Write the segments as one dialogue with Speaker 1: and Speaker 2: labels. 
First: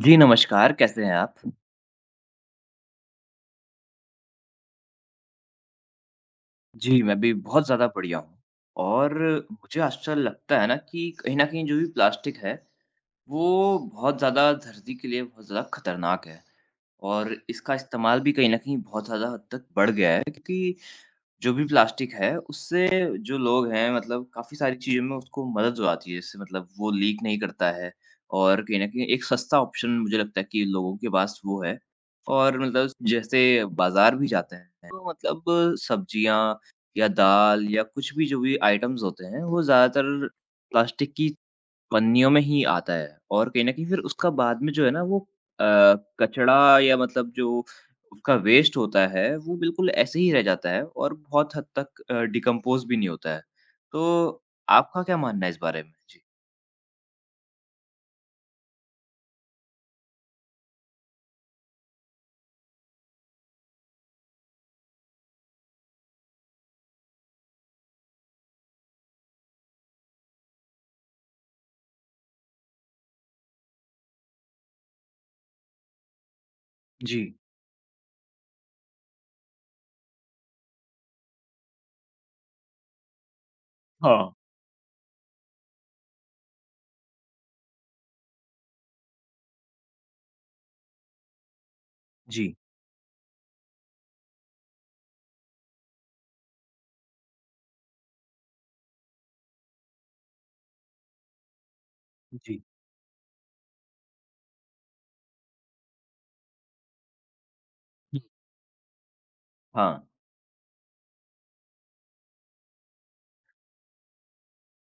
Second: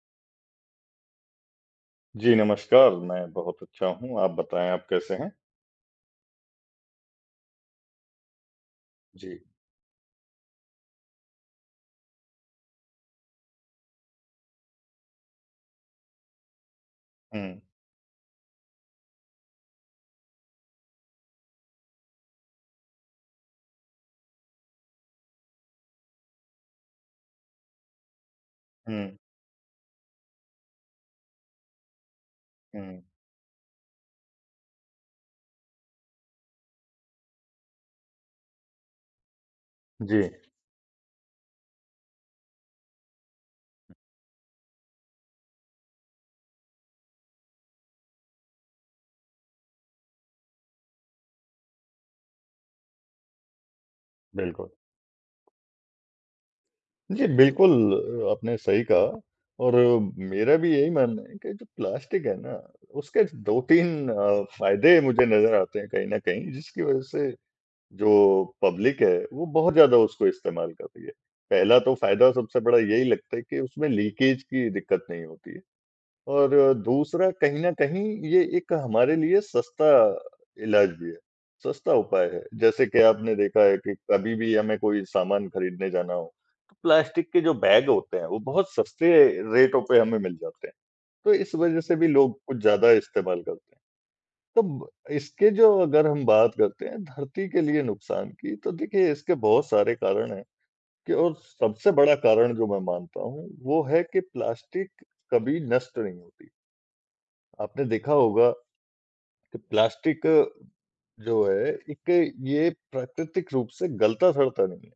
Speaker 1: जी, नमस्कार, कैसे हैं आप?
Speaker 2: जी, नमस्कार। मैं बहुत अच्छा हूँ, आप बताएँ आप कैसे हैं?
Speaker 1: जी, मैं भी बहुत ज़्यादा बढ़िया हूँ और
Speaker 2: जी।
Speaker 1: मुझे आश्चर्य लगता है ना कि कहीं न कहीं जो भी प्लास्टिक है, वो बहुत ज़्यादा धरती के लिए बहुत ज़्यादा खतरनाक है और
Speaker 2: हुँ,
Speaker 1: इसका इस्तेमाल भी कहीं न कहीं बहुत ज़्यादा हद तक बढ़ गया है क्योंकि जो भी प्लास्टिक है, उससे जो लोग हैं मतलब काफ़ी सारी चीज़ों में उसको मदद हो जाती है। इससे मतलब वो लीक नहीं करता है और कहीं न कहीं
Speaker 2: हुँ,
Speaker 1: एक सस्ता ऑप्शन मुझे लगता है कि लोगों के पास वो है। और मतलब
Speaker 2: हुँ।
Speaker 1: जैसे बाज़ार भी जाते हैं तो मतलब सब्जियाँ या दाल या कुछ भी जो भी आइटम्स होते हैं, वो ज़्यादातर
Speaker 2: जी,
Speaker 1: प्लास्टिक की पन्नियों में ही आता है और कहीं न कहीं फिर उसका बाद में जो है ना वो अ, कचड़ा या मतलब जो उसका वेस्ट होता है वो बिल्कुल ऐसे ही रह जाता है और बहुत हद तक डिकम्पोज़ भी नहीं होता है। तो
Speaker 2: बिल्कुल।
Speaker 1: आपका क्या मानना है इस बारे में? जी।
Speaker 2: जी, बिल्कुल आपने सही कहा और मेरा भी यही मानना है कि जो प्लास्टिक है ना, उसके 2-3 फ़ायदे मुझे नज़र आते हैं कहीं न कहीं, जिसकी वज़ह से जो पब्लिक है, वो बहुत ज़्यादा उसको इस्तेमाल कर रही है। पहला तो फ़ायदा सबसे बड़ा यही लगता है कि उसमें लीकेज की दिक्कत नहीं होती है। और
Speaker 1: जी।
Speaker 2: दूसरा कहीं न कहीं ये एक हमारे लिए सस्ता इलाज भी है, सस्ता उपाय है। जैसे कि आपने देखा है कि कभी
Speaker 1: हाँ।
Speaker 2: भी हमें कोई सामान खरीदने जाना हो, तो प्लास्टिक के जो बैग होते हैं, वो बहुत सस्ते रेटों पे हमें मिल जाते हैं। तो इस वज़ह से भी लोग
Speaker 1: जी।
Speaker 2: कुछ ज़्यादा इस्तेमाल करते हैं। तो ब इसके जो अगर हम बात करते हैं धरती के लिए नुकसान की, तो देखिए इसके बहुत सारे कारण हैं कि और सबसे बड़ा कारण
Speaker 1: जी।
Speaker 2: जो मैं मानता हूँ, वो है कि प्लास्टिक कभी नष्ट नहीं होती। आपने देखा
Speaker 1: हुँ।
Speaker 2: होगा कि
Speaker 1: हाँ।
Speaker 2: प्लास्टिक जो है एक ये प्राकृतिक रूप से गलता-सड़ता नहीं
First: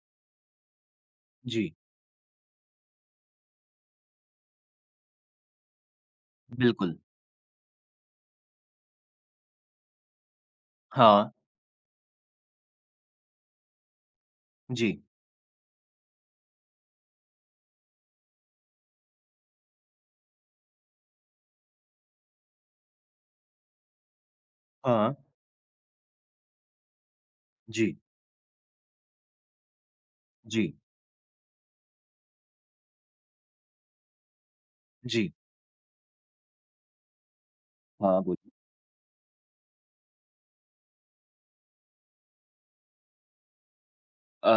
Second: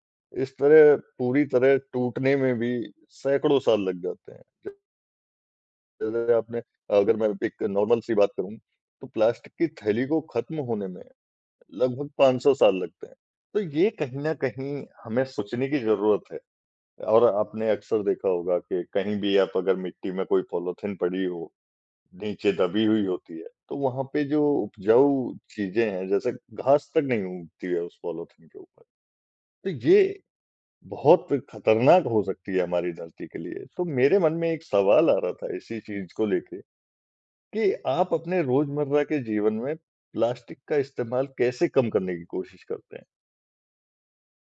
Speaker 2: है। इस तरह पूरी
Speaker 1: जी।
Speaker 2: तरह टूटने में भी सैकड़ों साल लग जाते हैं। जैसे आपने
Speaker 1: बिल्कुल।
Speaker 2: अगर मैं एक नॉर्मल सी बात करूँ तो प्लास्टिक की थैली को ख़त्म होने में
Speaker 1: हाँ।
Speaker 2: लगभग 500 साल लगते हैं। तो ये कहीं न कहीं
Speaker 1: जी।
Speaker 2: हमें सोचने की ज़रूरत है और आपने अक्सर देखा होगा कि कहीं भी आप अगर मिट्टी में कोई पॉलीथिन पड़ी हो नीचे दबी हुई होती है, तो वहाँ पे जो उपजाऊ
Speaker 1: हाँ।
Speaker 2: चीज़ें हैं, जैसे घास तक नहीं उगती है
Speaker 1: जी।
Speaker 2: उस पॉलिथीन के ऊपर। तो ये
Speaker 1: जी।
Speaker 2: बहुत खतरनाक हो सकती है हमारी धरती के लिए। तो मेरे मन में एक सवाल आ
Speaker 1: जी।
Speaker 2: रहा था इसी चीज़ को लेके कि आप
Speaker 1: हाँ,
Speaker 2: अपने रोज़मर्रा के जीवन में प्लास्टिक का इस्तेमाल कैसे कम करने की कोशिश करते हैं?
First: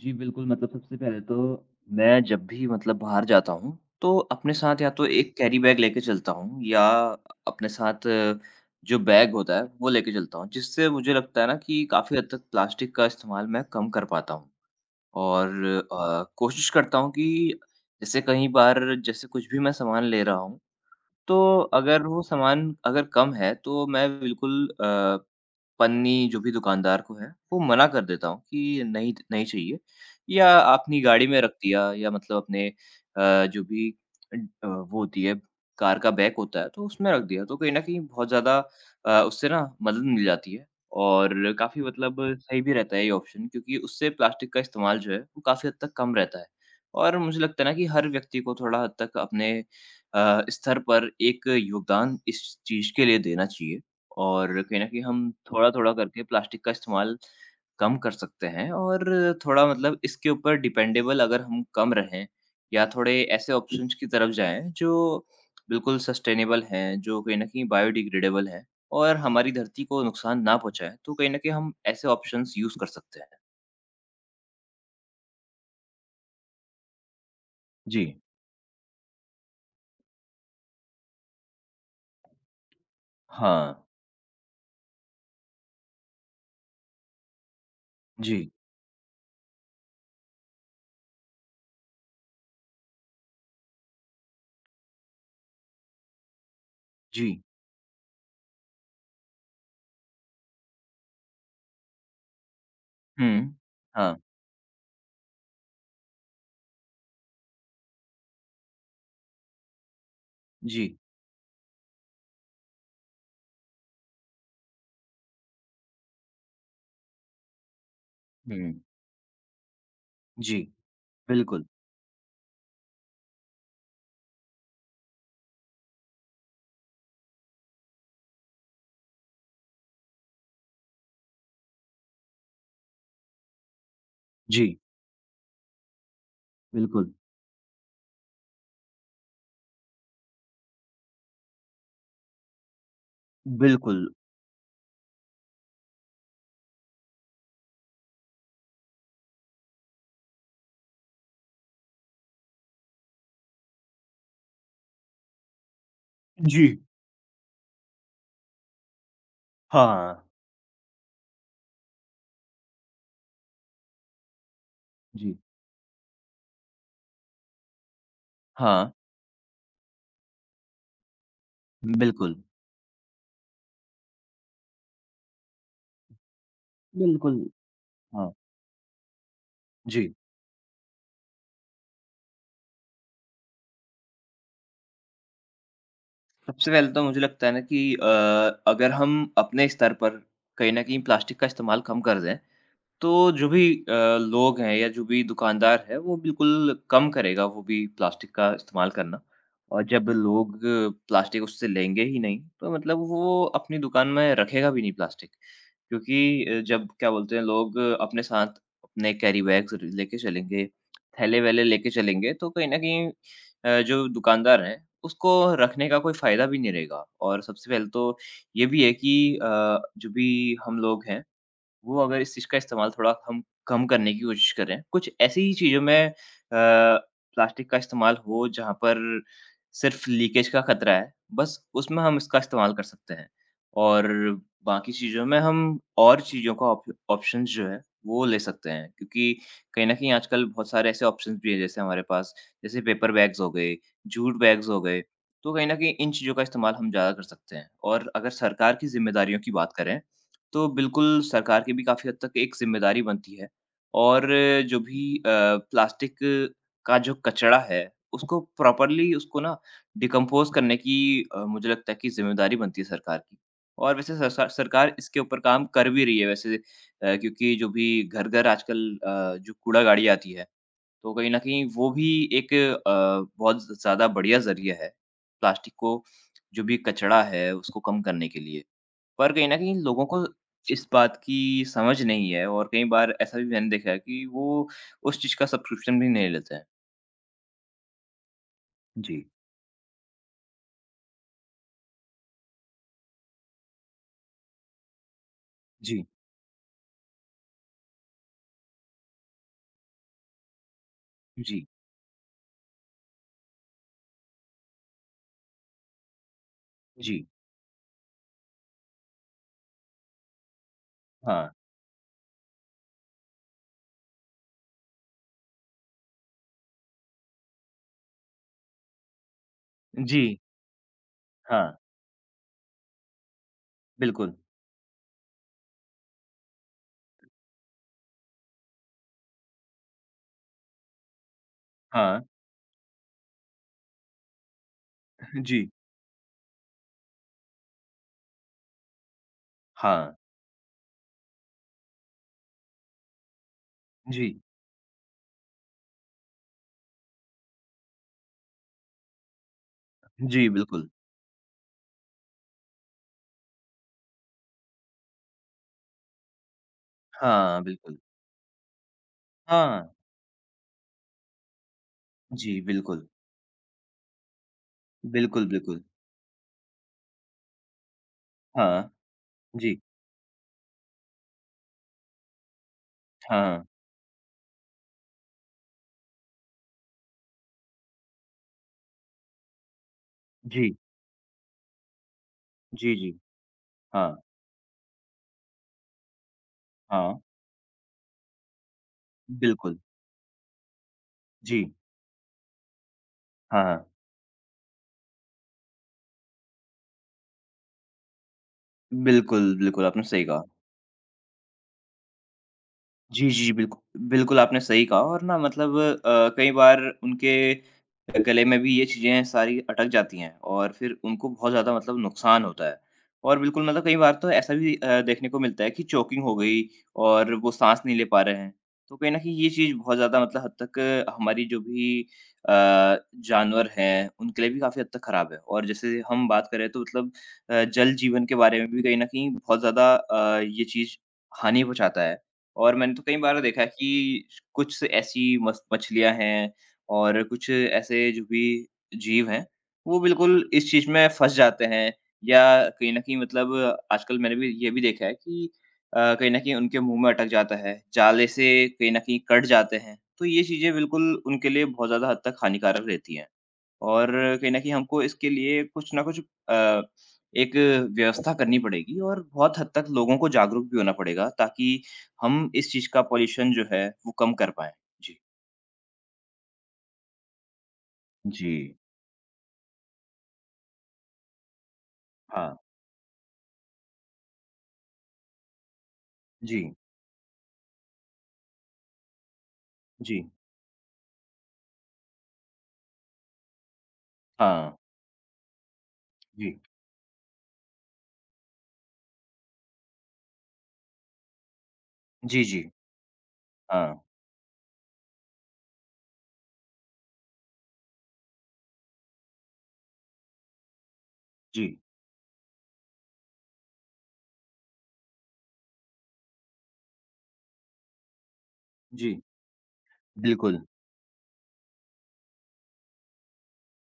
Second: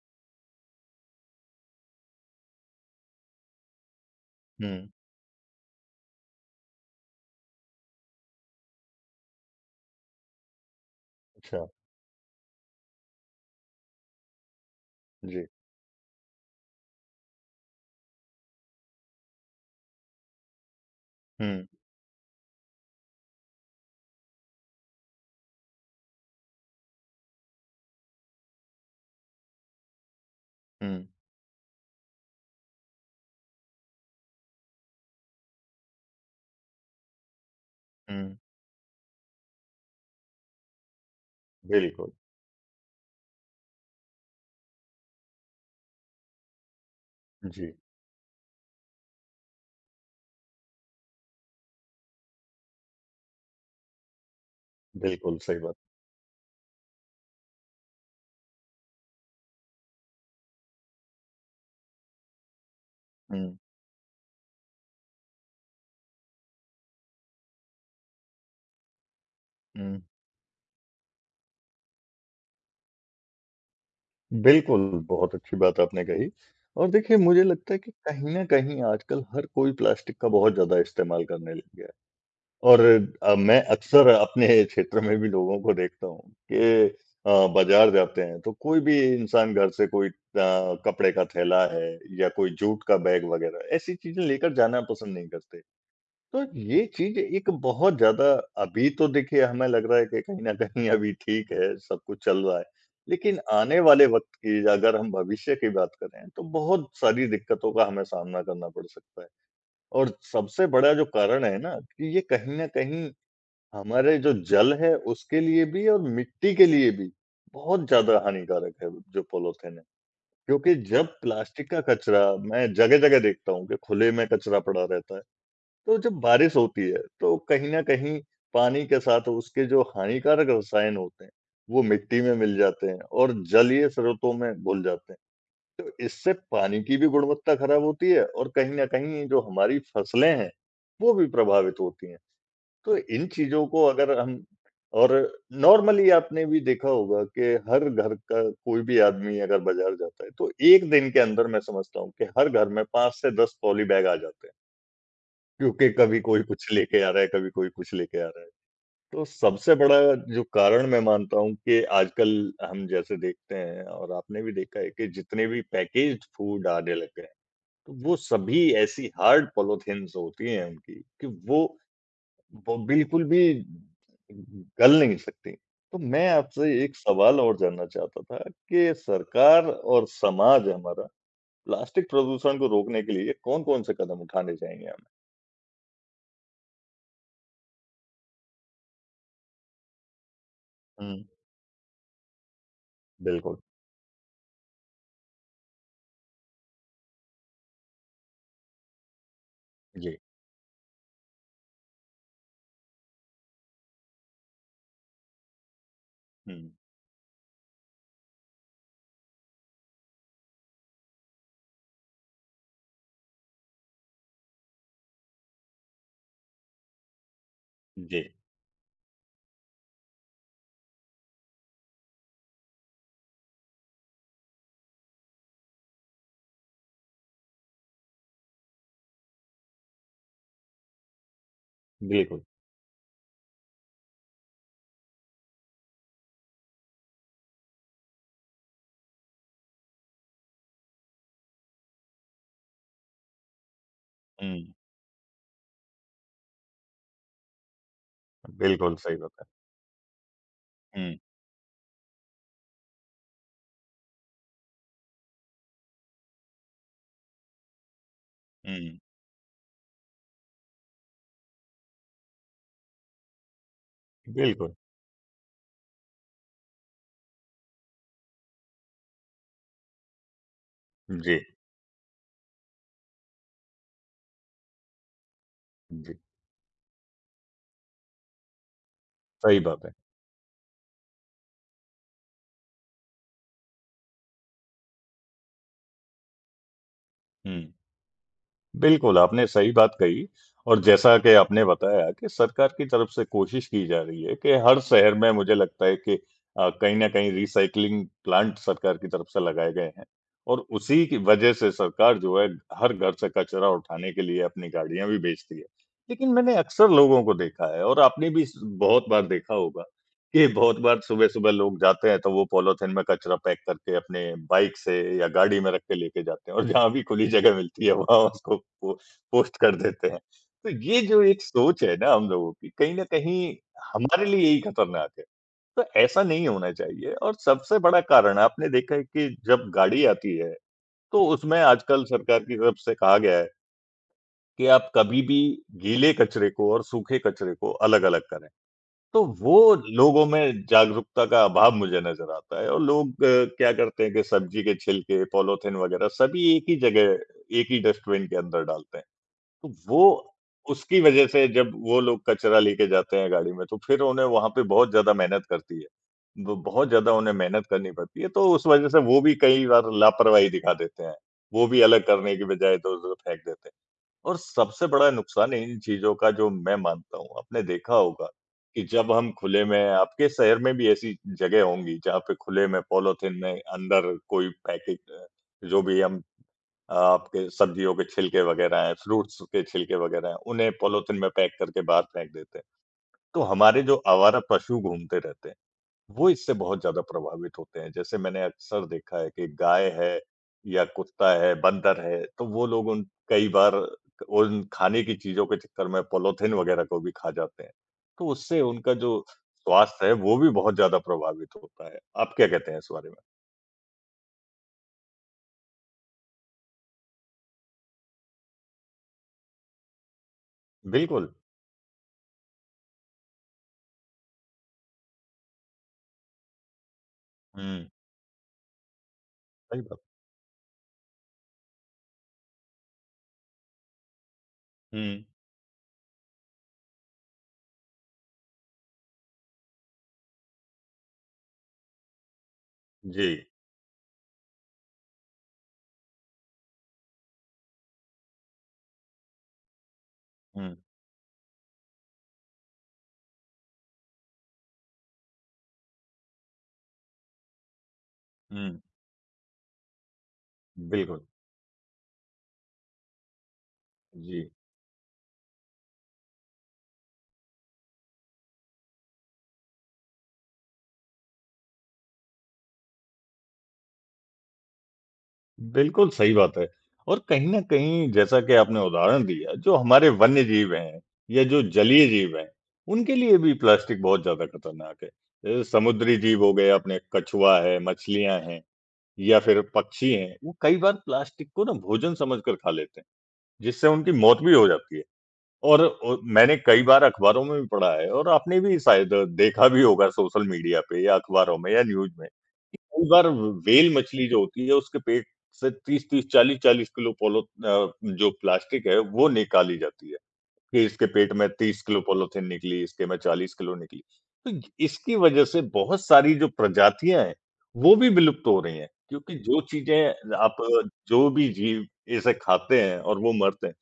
Speaker 1: जी बिल्कुल, मतलब सबसे पहले तो मैं जब भी मतलब बाहर जाता हूँ, तो अपने साथ
Speaker 2: हुँ,
Speaker 1: या तो एक कैरी बैग लेके चलता हूँ या अपने साथ जो बैग होता है, वो लेके चलता हूँ। जिससे मुझे लगता है ना
Speaker 2: अच्छा,
Speaker 1: कि काफ़ी हद तक प्लास्टिक का इस्तेमाल मैं कम कर पाता हूँ
Speaker 2: जी।
Speaker 1: और कोशिश करता हूँ कि जैसे कई बार जैसे कुछ भी मैं सामान ले रहा हूँ, तो
Speaker 2: हुँ,
Speaker 1: अगर वो सामान अगर कम है तो मैं बिल्कुल अ, पन्नी जो भी दुकानदार को है, वो मना कर देता हूँ कि नहीं नहीं चाहिए या अपनी
Speaker 2: हुँ,
Speaker 1: गाड़ी में रख दिया या मतलब अपने जो भी वो होती है कार का बैक होता है तो उसमें रख दिया। तो कहीं न कहीं बहुत
Speaker 2: हुँ।
Speaker 1: ज़्यादा उससे ना मदद मिल जाती है और काफ़ी
Speaker 2: बिल्कुल,
Speaker 1: मतलब सही भी रहता है ये ऑप्शन क्योंकि उससे प्लास्टिक का इस्तेमाल जो है वो काफ़ी हद तक कम रहता है। और मुझे लगता है
Speaker 2: जी।
Speaker 1: ना कि हर व्यक्ति को थोड़ा हद तक अपने स्तर पर एक योगदान इस चीज़ के लिए देना चाहिए और कहीं न कहीं हम
Speaker 2: बिल्कुल, सही बात।
Speaker 1: थोड़ा-थोड़ा करके प्लास्टिक का इस्तेमाल कम कर सकते हैं और थोड़ा मतलब इसके ऊपर डिपेंडेबल अगर हम कम रहें या थोड़े ऐसे
Speaker 2: हुँ,
Speaker 1: ऑप्शंस की तरफ जाएँ जो बिल्कुल सस्टेनेबल हैं, जो कहीं न कहीं बायोडिग्रेडेबल हैं और हमारी धरती
Speaker 2: हुँ।
Speaker 1: को नुकसान ना पहुँचाएँ, तो कहीं न कहीं हम ऐसे ऑप्शंस यूज़ कर सकते हैं।
Speaker 2: बिल्कुल, बहुत अच्छी बात आपने कही और देखिए मुझे लगता है कि
Speaker 1: जी।
Speaker 2: कहीं न कहीं आजकल हर कोई प्लास्टिक का बहुत ज़्यादा इस्तेमाल करने लग गया है और मैं
Speaker 1: हाँ।
Speaker 2: अक्सर अपने क्षेत्र में भी लोगों को देखता हूँ कि बाज़ार जाते हैं
Speaker 1: जी,
Speaker 2: तो कोई भी इंसान घर से कोई कपड़े का थैला है या कोई जूट का बैग वग़ैरह ऐसी चीज़ें लेकर जाना पसंद नहीं करते। तो ये चीज़
Speaker 1: जी।
Speaker 2: एक बहुत ज़्यादा अभी तो देखिए हमें लग रहा है कि कहीं न कहीं अभी ठीक है, सब कुछ चल रहा है। लेकिन
Speaker 1: हुँ।
Speaker 2: आने वाले
Speaker 1: हाँ।
Speaker 2: वक़्त की अगर हम भविष्य की बात करें तो बहुत सारी दिक्कतों का हमें सामना करना पड़ सकता है। और सबसे
Speaker 1: जी।
Speaker 2: बड़ा जो कारण है ना कि ये कहीं न कहीं हमारे जो जल है उसके लिए भी और मिट्टी के लिए भी बहुत ज़्यादा
Speaker 1: हुँ।
Speaker 2: हानिकारक है जो पॉलीथीन है।
Speaker 1: जी,
Speaker 2: क्योंकि जब
Speaker 1: बिल्कुल।
Speaker 2: प्लास्टिक का कचरा मैं जगह-जगह देखता हूँ कि खुले में कचरा पड़ा रहता है। तो जब बारिश होती है तो कहीं न कहीं पानी के साथ उसके जो हानिकारक रसायन होते हैं, वो मिट्टी में मिल जाते हैं और जलीय स्रोतों में
Speaker 1: जी,
Speaker 2: घुल जाते हैं। तो इससे पानी की भी
Speaker 1: बिल्कुल।
Speaker 2: गुणवत्ता खराब होती है और कहीं न कहीं जो हमारी फसलें हैं, वो भी प्रभावित होती हैं। तो इन चीज़ों को
Speaker 1: बिल्कुल।
Speaker 2: अगर हम और नॉर्मली आपने भी देखा होगा कि हर घर का कोई भी आदमी अगर बाज़ार जाता है, तो 1 दिन के अंदर मैं समझता हूँ कि हर घर में 5 से 10 पॉली बैग आ जाते हैं। क्योंकि कभी कोई
Speaker 1: जी,
Speaker 2: कुछ लेके आ रहा है, कभी कोई कुछ लेके आ रहा है। तो सबसे बड़ा
Speaker 1: हाँ।
Speaker 2: जो कारण मैं मानता हूँ कि आजकल हम जैसे देखते हैं और आपने भी देखा है कि
Speaker 1: जी।
Speaker 2: जितने भी पैकेज्ड फूड आने लग गए हैं, तो वो सभी
Speaker 1: हाँ,
Speaker 2: ऐसी हार्ड पॉलिथीन्स होती हैं उनकी कि वो
Speaker 1: बिल्कुल।
Speaker 2: वो बिल्कुल भी गल नहीं सकती। तो मैं आपसे एक सवाल
Speaker 1: बिल्कुल,
Speaker 2: और जानना चाहता
Speaker 1: हाँ।
Speaker 2: था कि सरकार और
Speaker 1: जी।
Speaker 2: समाज हमारा प्लास्टिक प्रदूषण को रोकने के लिए कौन-कौन से कदम उठाने चाहिए हमें?
Speaker 1: सबसे पहले तो मुझे लगता है ना कि अगर हम अपने स्तर पर कहीं न कहीं
Speaker 2: हुँ,
Speaker 1: प्लास्टिक का इस्तेमाल कम कर दें, तो जो
Speaker 2: बिल्कुल।
Speaker 1: भी लोग हैं या जो भी दुकानदार है, वो बिल्कुल कम करेगा वो भी प्लास्टिक का इस्तेमाल करना। और जब
Speaker 2: जी।
Speaker 1: लोग प्लास्टिक उससे लेंगे ही नहीं, तो मतलब वो अपनी दुकान में रखेगा भी नहीं प्लास्टिक। क्योंकि
Speaker 2: हुँ,
Speaker 1: जब क्या बोलते हैं लोग अपने साथ अपने कैरी बैग्स लेके चलेंगे, थैले-वैले लेके चलेंगे तो कहीं न कहीं जो दुकानदार हैं उसको रखने का कोई फ़ायदा भी नहीं रहेगा। और सबसे पहले तो
Speaker 2: जी,
Speaker 1: ये भी है कि अ, जो भी हम लोग हैं वो अगर इस चीज़ का इस्तेमाल थोड़ा हम कम करने की कोशिश करें, कुछ ऐसी ही चीज़ों में प्लास्टिक का इस्तेमाल हो जहाँ पर सिर्फ़ लीकेज का खतरा है, बस उसमें हम इसका
Speaker 2: बिल्कुल।
Speaker 1: इस्तेमाल कर सकते हैं। और बाकी चीज़ों में हम और चीज़ों का ऑप ऑप्शंस जो है वो ले सकते हैं क्योंकि कहीं न कहीं आजकल बहुत सारे ऐसे ऑप्शंस भी हैं जैसे हमारे पास, जैसे पेपर बैग्स हो गए, जूट बैग्स
Speaker 2: हुँ,
Speaker 1: हो गए, तो कहीं न कहीं इन चीज़ों का इस्तेमाल हम ज़्यादा कर सकते हैं। और अगर सरकार की
Speaker 2: बिल्कुल सही बात
Speaker 1: ज़िम्मेदारियों
Speaker 2: है।
Speaker 1: की बात करें तो
Speaker 2: हुँ,
Speaker 1: बिल्कुल सरकार की भी काफ़ी हद तक एक ज़िम्मेदारी बनती है और जो भी प्लास्टिक का जो कचरा है, उसको
Speaker 2: हुँ,
Speaker 1: प्रॉपरली उसको ना डिकम्पोज़ करने की मुझे लगता है कि ज़िम्मेदारी बनती है सरकार की। और वैसे सरसा
Speaker 2: बिल्कुल।
Speaker 1: सरकार इसके ऊपर काम कर भी रही है वैसे क्योंकि जो भी घर-घर आजकल जो कूड़ा गाड़ी आती है, तो कहीं
Speaker 2: जी,
Speaker 1: न कहीं वो भी एक बहुत ज़्यादा बढ़िया ज़रिया है, प्लास्टिक को
Speaker 2: जी,
Speaker 1: जो भी कचरा है उसको कम करने के लिए। पर कहीं न
Speaker 2: सही
Speaker 1: कहीं
Speaker 2: बात है।
Speaker 1: लोगों को इस बात की समझ नहीं है और कई बार ऐसा भी मैंने देखा है कि वो उस चीज़ का सब्सक्रिप्शन भी नहीं लेते हैं।
Speaker 2: हुँ, बिल्कुल,
Speaker 1: जी,
Speaker 2: आपने सही बात कही और जैसा कि आपने बताया कि सरकार की तरफ से कोशिश की जा रही है कि हर शहर में मुझे लगता है
Speaker 1: जी,
Speaker 2: कि कहीं न कहीं रिसाइक्लिंग प्लांट सरकार की तरफ से लगाए गए हैं और उसी की वजह
Speaker 1: जी,
Speaker 2: से सरकार जो है हर घर से कचरा उठाने के लिए अपनी गाड़ियाँ भी भेजती है। लेकिन मैंने अक्सर लोगों
Speaker 1: जी,
Speaker 2: को देखा है और आपने भी स बहुत बार देखा होगा ये बहुत बार सुबह-सुबह
Speaker 1: हाँ,
Speaker 2: लोग जाते हैं तो वो पॉलिथीन में कचरा पैक करके अपने बाइक से या गाड़ी में रख के लेके जाते हैं और जहाँ भी खुली जगह मिलती है वहाँ उसको पो पोस्ट कर देते हैं।
Speaker 1: जी,
Speaker 2: तो ये जो एक
Speaker 1: हाँ,
Speaker 2: सोच है ना हम लोगों की कहीं न कहीं हमारे
Speaker 1: बिल्कुल,
Speaker 2: लिए यही खतरनाक है। तो ऐसा नहीं होना चाहिए और सबसे बड़ा कारण आपने देखा है कि जब गाड़ी आती है तो उसमें आजकल
Speaker 1: हाँ,
Speaker 2: सरकार की तरफ से कहा गया है कि आप कभी भी
Speaker 1: जी,
Speaker 2: गीले कचरे को और सूखे कचरे को अलग-अलग करें। तो वो
Speaker 1: हाँ,
Speaker 2: लोगों में जागरूकता का अभाव मुझे नज़र आता है और लोग क्या करते हैं कि
Speaker 1: जी,
Speaker 2: सब्जी के छिलके, पॉलीथिन वग़ैरह सभी एक ही जगह, एक ही डस्टबिन के अंदर डालते हैं। तो वो
Speaker 1: जी,
Speaker 2: उसकी वज़ह से जब वो लोग कचरा लेके जाते हैं गाड़ी में, तो फिर उन्हें वहाँ पे बहुत ज़्यादा मेहनत करती है। ब बहुत ज़्यादा उन्हें मेहनत करनी
Speaker 1: बिल्कुल,
Speaker 2: पड़ती है, तो उस वज़ह से वो भी कई
Speaker 1: हाँ,
Speaker 2: बार लापरवाही दिखा देते हैं। वो भी अलग करने की
Speaker 1: जी,
Speaker 2: बजाय
Speaker 1: बिल्कुल,
Speaker 2: इधर-उधर फेंक देते हैं। और सबसे बड़ा
Speaker 1: बिल्कुल,
Speaker 2: नुकसान इन
Speaker 1: बिल्कुल,
Speaker 2: चीज़ों का जो मैं मानता हूँ, आपने देखा होगा कि
Speaker 1: हाँ,
Speaker 2: जब हम खुले
Speaker 1: जी,
Speaker 2: में आपके शहर में भी ऐसी जगह होंगी जहाँ पे खुले में पॉलीथिन में
Speaker 1: हाँ,
Speaker 2: अंदर कोई पैकेट जो भी हम आपके सब्जियों के छिलके वग़ैरह हैं, फ्रूट्स के छिलके वग़ैरह हैं, उन्हें
Speaker 1: जी,
Speaker 2: पॉलीथिन में पैक करके बाहर फेंक देते हैं।
Speaker 1: जी, जी,
Speaker 2: तो हमारे जो
Speaker 1: हाँ,
Speaker 2: आवारा पशु घूमते रहते हैं, वो इससे बहुत ज़्यादा
Speaker 1: हाँ,
Speaker 2: प्रभावित होते हैं। जैसे मैंने अक्सर देखा है कि
Speaker 1: बिल्कुल,
Speaker 2: गाय है या कुत्ता है,
Speaker 1: जी,
Speaker 2: बंदर है, तो वो लोग उन कई बार
Speaker 1: हाँ,
Speaker 2: उन खाने की चीज़ों के चक्कर में पॉलीथिन वग़ैरह को भी खा जाते हैं। तो उससे उनका जो
Speaker 1: बिल्कुल, बिल्कुल, आपने
Speaker 2: स्वास्थ्य है,
Speaker 1: सही
Speaker 2: वो
Speaker 1: कहा।
Speaker 2: भी बहुत ज़्यादा प्रभावित होता है। आप क्या कहते हैं इस बारे में?
Speaker 1: जी, जी, बिल्कुल, आपने सही कहा और ना मतलब कई बार उनके गले में भी ये चीज़ें सारी अटक जाती हैं और फिर उनको
Speaker 2: बिल्कुल।
Speaker 1: बहुत ज़्यादा मतलब नुकसान होता है। और बिल्कुल मतलब कई बार तो ऐसा भी देखने को मिलता है कि चोकिंग हो गई और वो साँस
Speaker 2: हुँ,
Speaker 1: नहीं ले पा रहे हैं। तो कहीं न कहीं ये चीज़
Speaker 2: सही
Speaker 1: बहुत
Speaker 2: बात।
Speaker 1: ज़्यादा मतलब हद तक हमारी जो भी अ, जानवर हैं, उनके लिए भी काफ़ी हद तक
Speaker 2: हुँ,
Speaker 1: ख़राब है। और जैसे हम बात करें तो मतलब जल जीवन के बारे में भी कहीं न कहीं बहुत ज़्यादा ये चीज़ हानि पहुँचाता है। और मैंने तो कई
Speaker 2: जी।
Speaker 1: बार देखा है कि कुछ ऐसी मस मछलियाँ हैं और कुछ ऐसे जो भी जीव हैं, वो बिल्कुल इस
Speaker 2: हुँ,
Speaker 1: चीज़ में फँस जाते हैं या कहीं न कहीं मतलब आजकल मैंने भी ये भी देखा है कि कहीं न कहीं उनके मुँह में अटक जाता है, जाले से
Speaker 2: हुँ,
Speaker 1: कहीं न कहीं कट जाते हैं। तो ये चीज़ें बिल्कुल
Speaker 2: बिल्कुल।
Speaker 1: उनके लिए बहुत ज़्यादा हद तक हानिकारक रहती हैं। और
Speaker 2: जी।
Speaker 1: कहीं न कहीं हमको इसके लिए कुछ ना कुछ अ, एक व्यवस्था करनी पड़ेगी और बहुत हद तक लोगों को जागरूक भी होना पड़ेगा ताकि हम इस चीज़ का पॉल्यूशन जो है वो कम कर पाएँ। जी।
Speaker 2: बिल्कुल सही बात है। और कहीं न कहीं जैसा
Speaker 1: जी।
Speaker 2: कि आपने उदाहरण दिया जो हमारे वन्य जीव हैं या जो जलीय जीव हैं,
Speaker 1: हाँ।
Speaker 2: उनके लिए भी प्लास्टिक बहुत ज़्यादा खतरनाक है। समुद्री जीव हो
Speaker 1: जी,
Speaker 2: गए अपने कछुआ है, मछलियाँ हैं या फिर पक्षी
Speaker 1: जी।
Speaker 2: हैं, वो कई बार प्लास्टिक को ना भोजन समझकर खा लेते हैं, जिससे उनकी मौत भी हो
Speaker 1: हाँ।
Speaker 2: जाती है। और मैंने
Speaker 1: जी।
Speaker 2: कई बार अखबारों में भी पढ़ा है और आपने भी शायद देखा भी होगा सोशल मीडिया पे या अखबारों में या न्यूज़ में,
Speaker 1: जी, जी।
Speaker 2: कि कई बार व्हेल
Speaker 1: हाँ।
Speaker 2: मछली जो होती है उसके पेट से 30-30, 40-40 किलो पॉली जो प्लास्टिक है वो निकाली जाती है, कि इसके पेट में
Speaker 1: जी,
Speaker 2: 30 किलो पॉलीथीन निकली, इसके में 40 किलो निकली। तो य इसकी वजह से बहुत सारी जो प्रजातियाँ हैं, वो भी विलुप्त हो रही हैं,
Speaker 1: जी।
Speaker 2: क्योंकि जो चीज़ें आप
Speaker 1: बिल्कुल।
Speaker 2: जो भी जीव इसे खाते हैं और वो मरते हैं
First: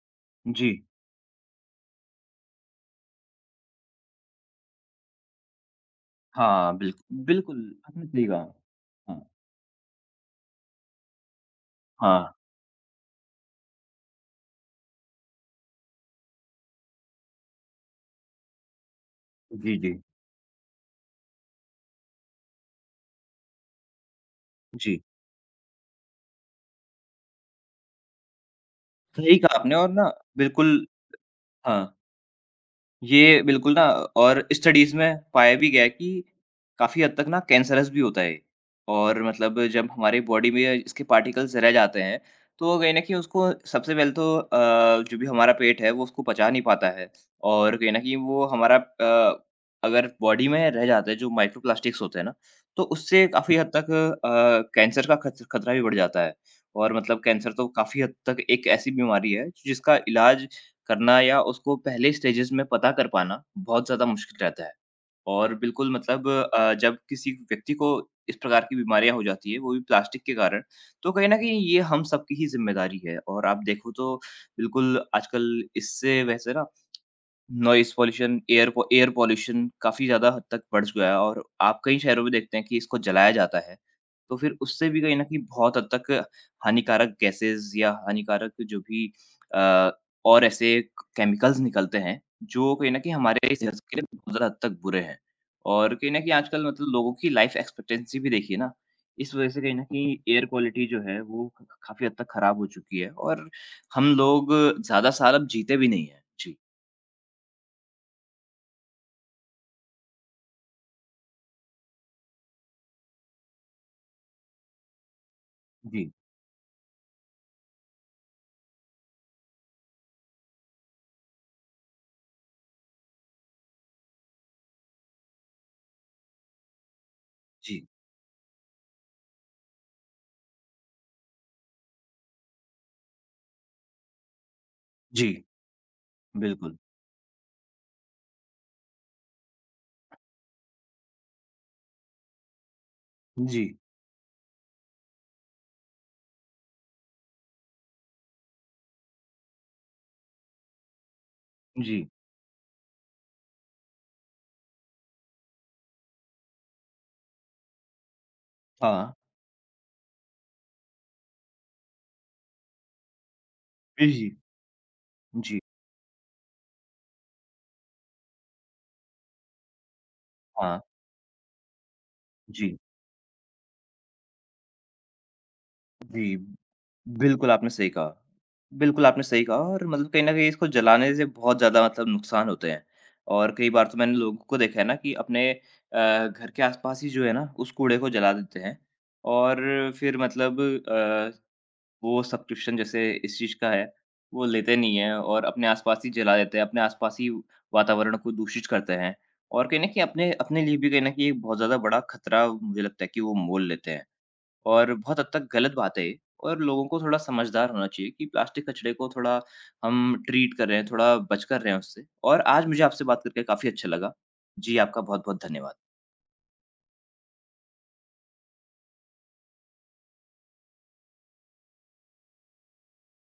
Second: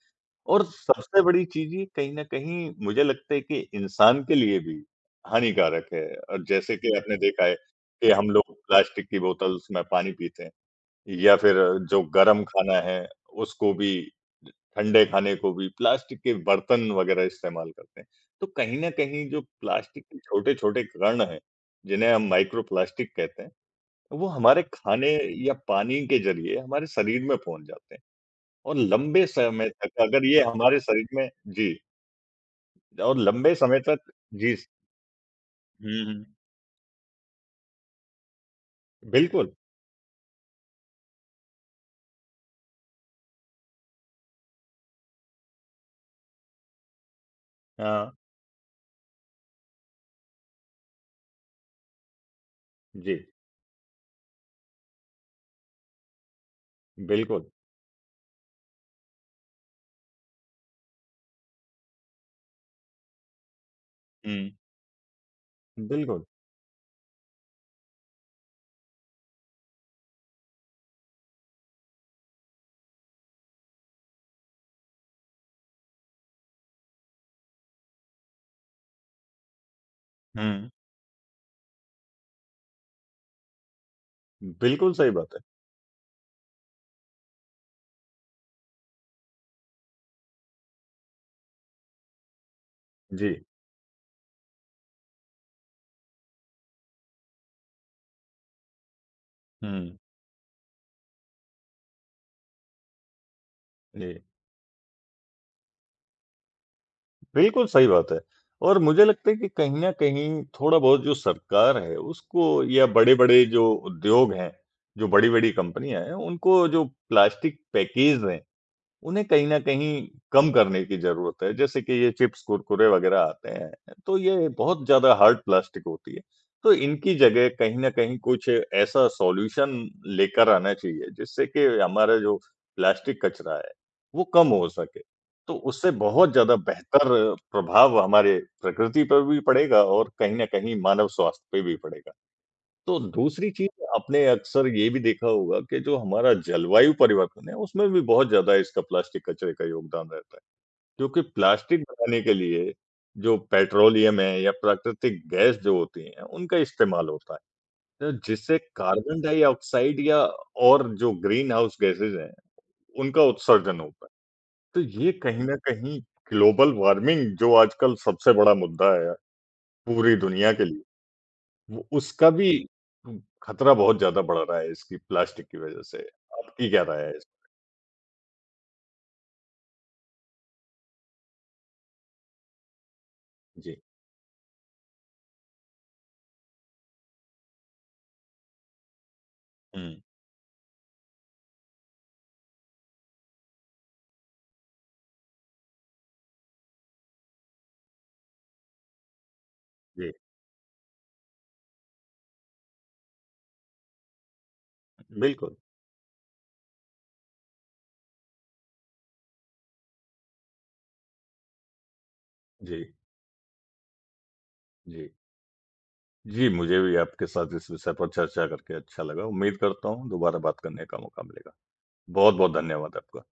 Speaker 2: और
Speaker 1: जी।
Speaker 2: सबसे बड़ी चीज़ ये कहीं न कहीं मुझे लगता है कि इंसान के लिए भी हानिकारक है। जैसे
Speaker 1: हाँ,
Speaker 2: कि आपने देखा है
Speaker 1: बिल्कुल, आपने
Speaker 2: कि
Speaker 1: सही
Speaker 2: हम लोग
Speaker 1: कहा।
Speaker 2: प्लास्टिक की
Speaker 1: हाँ।
Speaker 2: बोतल्स में पानी पीते हैं या फिर जो
Speaker 1: हाँ।
Speaker 2: गरम खाना है उसको भी ठंडे खाने को भी प्लास्टिक के बर्तन वग़ैरह इस्तेमाल करते हैं। तो कहीं न कहीं जो
Speaker 1: जी, जी।
Speaker 2: प्लास्टिक के छोटे-छोटे कण हैं, जिन्हें हम माइक्रो प्लास्टिक कहते हैं, वो हमारे
Speaker 1: जी।
Speaker 2: खाने या पानी के ज़रिए हमारे शरीर में पहुँच जाते हैं। और लंबे
Speaker 1: सही कहा
Speaker 2: समय
Speaker 1: आपने और
Speaker 2: तक
Speaker 1: ना
Speaker 2: अगर ये हमारे
Speaker 1: बिल्कुल
Speaker 2: शरीर में जी,
Speaker 1: हाँ।
Speaker 2: और
Speaker 1: ये
Speaker 2: लंबे
Speaker 1: बिल्कुल
Speaker 2: समय
Speaker 1: ना
Speaker 2: तक
Speaker 1: और
Speaker 2: जी,
Speaker 1: स्टडीज़ में पाया भी गया है
Speaker 2: हुँ,
Speaker 1: कि
Speaker 2: हुँ।
Speaker 1: काफ़ी हद तक ना कैंसरस भी होता है ये। और
Speaker 2: बिल्कुल,
Speaker 1: मतलब जब हमारी बॉडी में इसके पार्टिकल्स रह जाते हैं, तो कहीं न कहीं उसको सबसे पहले तो जो भी हमारा पेट है, वो उसको पचा नहीं पाता है। और कहीं न
Speaker 2: हाँ,
Speaker 1: कहीं वो हमारा अगर बॉडी में रह जाता है, जो माइक्रो प्लास्टिक्स होते हैं ना, तो
Speaker 2: जी,
Speaker 1: उससे काफ़ी हद तक कैंसर का खत खतरा भी बढ़ जाता है। और मतलब
Speaker 2: बिल्कुल,
Speaker 1: कैंसर तो काफ़ी हद तक एक ऐसी बीमारी है, जिसका इलाज करना या उसको पहले स्टेजेस में पता कर पाना बहुत ज़्यादा मुश्किल
Speaker 2: हुँ,
Speaker 1: रहता है। और बिल्कुल
Speaker 2: बिल्कुल,
Speaker 1: मतलब जब किसी व्यक्ति को इस प्रकार की बीमारियाँ हो जाती है, वो भी प्लास्टिक के कारण, तो कहीं न कहीं ये हम सबकी ही ज़िम्मेदारी है। और आप देखो तो बिल्कुल आजकल इससे वैसे ना नॉइज़ पॉल्यूशन, एयर पॉल्यूशन काफ़ी ज़्यादा हद तक
Speaker 2: हुँ,
Speaker 1: बढ़ चुका है और आप कई शहरों में देखते हैं कि इसको जलाया जाता है। तो फिर उससे
Speaker 2: बिल्कुल
Speaker 1: भी
Speaker 2: सही
Speaker 1: कहीं न
Speaker 2: बात
Speaker 1: कहीं
Speaker 2: है।
Speaker 1: बहुत हद तक हानिकारक गैसेज़ या हानिकारक जो भी अ, और ऐसे केमिकल्स निकलते हैं, जो कहीं न कहीं
Speaker 2: जी,
Speaker 1: हमारे सेहत के लिए बहुत ज़्यादा हद तक बुरे हैं। और कहीं न कहीं आजकल मतलब लोगों की लाइफ़ एक्सपेक्टेंसी भी देखिए ना, इस वज़ह से कहीं न
Speaker 2: हुँ,
Speaker 1: कहीं एयर क्वालिटी जो है वो क काफ़ी हद तक खराब हो चुकी है और हम
Speaker 2: जी,
Speaker 1: लोग ज़्यादा साल अब जीते भी नहीं हैं। जी।
Speaker 2: बिल्कुल सही बात है और मुझे लगता है कि कहीं न कहीं थोड़ा-बहुत जो सरकार है उसको या बड़े-बड़े जो उद्योग हैं, जो बड़ी-बड़ी कंपनियाँ
Speaker 1: जी
Speaker 2: हैं, उनको जो प्लास्टिक पैकेज हैं उन्हें कहीं न कहीं कम करने की ज़रूरत है। जैसे कि ये चिप्स, कुरकुरे वग़ैरह आते हैं, तो ये बहुत ज़्यादा हार्ड प्लास्टिक होती है। तो इनकी जगह कहीं
Speaker 1: जी,
Speaker 2: न कहीं कुछ ऐसा सॉल्यूशन लेकर आना चाहिए, जिससे कि हमारा जो प्लास्टिक कचरा है, वो कम हो सके।
Speaker 1: जी,
Speaker 2: तो उससे बहुत ज़्यादा
Speaker 1: बिल्कुल।
Speaker 2: बेहतर प्रभाव हमारे प्रकृति पर भी पड़ेगा और कहीं न कहीं मानव स्वास्थ्य पे भी पड़ेगा। तो दूसरी
Speaker 1: जी,
Speaker 2: चीज़ आपने अक्सर ये भी देखा होगा कि जो हमारा जलवायु परिवर्तन है, उसमें भी बहुत ज़्यादा इसका प्लास्टिक कचरे का योगदान रहता है। क्योंकि प्लास्टिक
Speaker 1: जी,
Speaker 2: बनाने के लिए जो पेट्रोलियम है या प्राकृतिक गैस जो होती हैं, उनका इस्तेमाल होता है। तो जिससे
Speaker 1: हाँ।
Speaker 2: कार्बन डाइऑक्साइड या और जो ग्रीन हाउस गैसेज़ हैं, उनका उत्सर्जन होता है।
Speaker 1: जी।
Speaker 2: तो ये कहीं न
Speaker 1: जी,
Speaker 2: कहीं ग्लोबल वार्मिंग जो आजकल सबसे बड़ा मुद्दा है पूरी दुनिया के
Speaker 1: हाँ,
Speaker 2: लिए वो उसका भी
Speaker 1: जी,
Speaker 2: खतरा बहुत ज़्यादा बढ़ रहा है इसकी प्लास्टिक की वज़ह से।
Speaker 1: जी।
Speaker 2: आपकी क्या राय है इस
Speaker 1: बिल्कुल, आपने सही कहा। बिल्कुल, आपने सही कहा और मतलब कहीं न कहीं इसको जलाने से बहुत ज़्यादा मतलब नुकसान होते हैं और कई
Speaker 2: जी।
Speaker 1: बार तो मैंने लोगों को देखा है ना कि अपने घर के आस-पास ही जो है ना, उस कूड़े को जला देते हैं और
Speaker 2: हुँ,
Speaker 1: फिर मतलब अ वो सब्स्टिट्यूशन जैसे इस चीज़ का है, वो लेते नहीं हैं और अपने आसपास ही जला देते हैं, अपने आसपास ही वातावरण को दूषित करते हैं। और कहीं न कहीं
Speaker 2: जी,
Speaker 1: अपने अपने लिए भी कहीं न कहीं एक बहुत ज़्यादा बड़ा खतरा मुझे लगता है कि वो मोल लेते हैं। और बहुत हद तक
Speaker 2: बिल्कुल।
Speaker 1: गलत बात है ये और लोगों को थोड़ा समझदार होना चाहिए कि प्लास्टिक कचरे को थोड़ा हम ट्रीट कर रहे हैं, थोड़ा बच कर रहे हैं उससे। और आज मुझे
Speaker 2: जी,
Speaker 1: आपसे बात करके काफ़ी अच्छा लगा। जी, आपका
Speaker 2: जी।
Speaker 1: बहुत-बहुत धन्यवाद।
Speaker 2: जी, मुझे भी आपके साथ इस विषय पर चर्चा करके अच्छा लगा। उम्मीद करता हूँ दोबारा बात करने का मौका मिलेगा। बहुत-बहुत धन्यवाद आपका।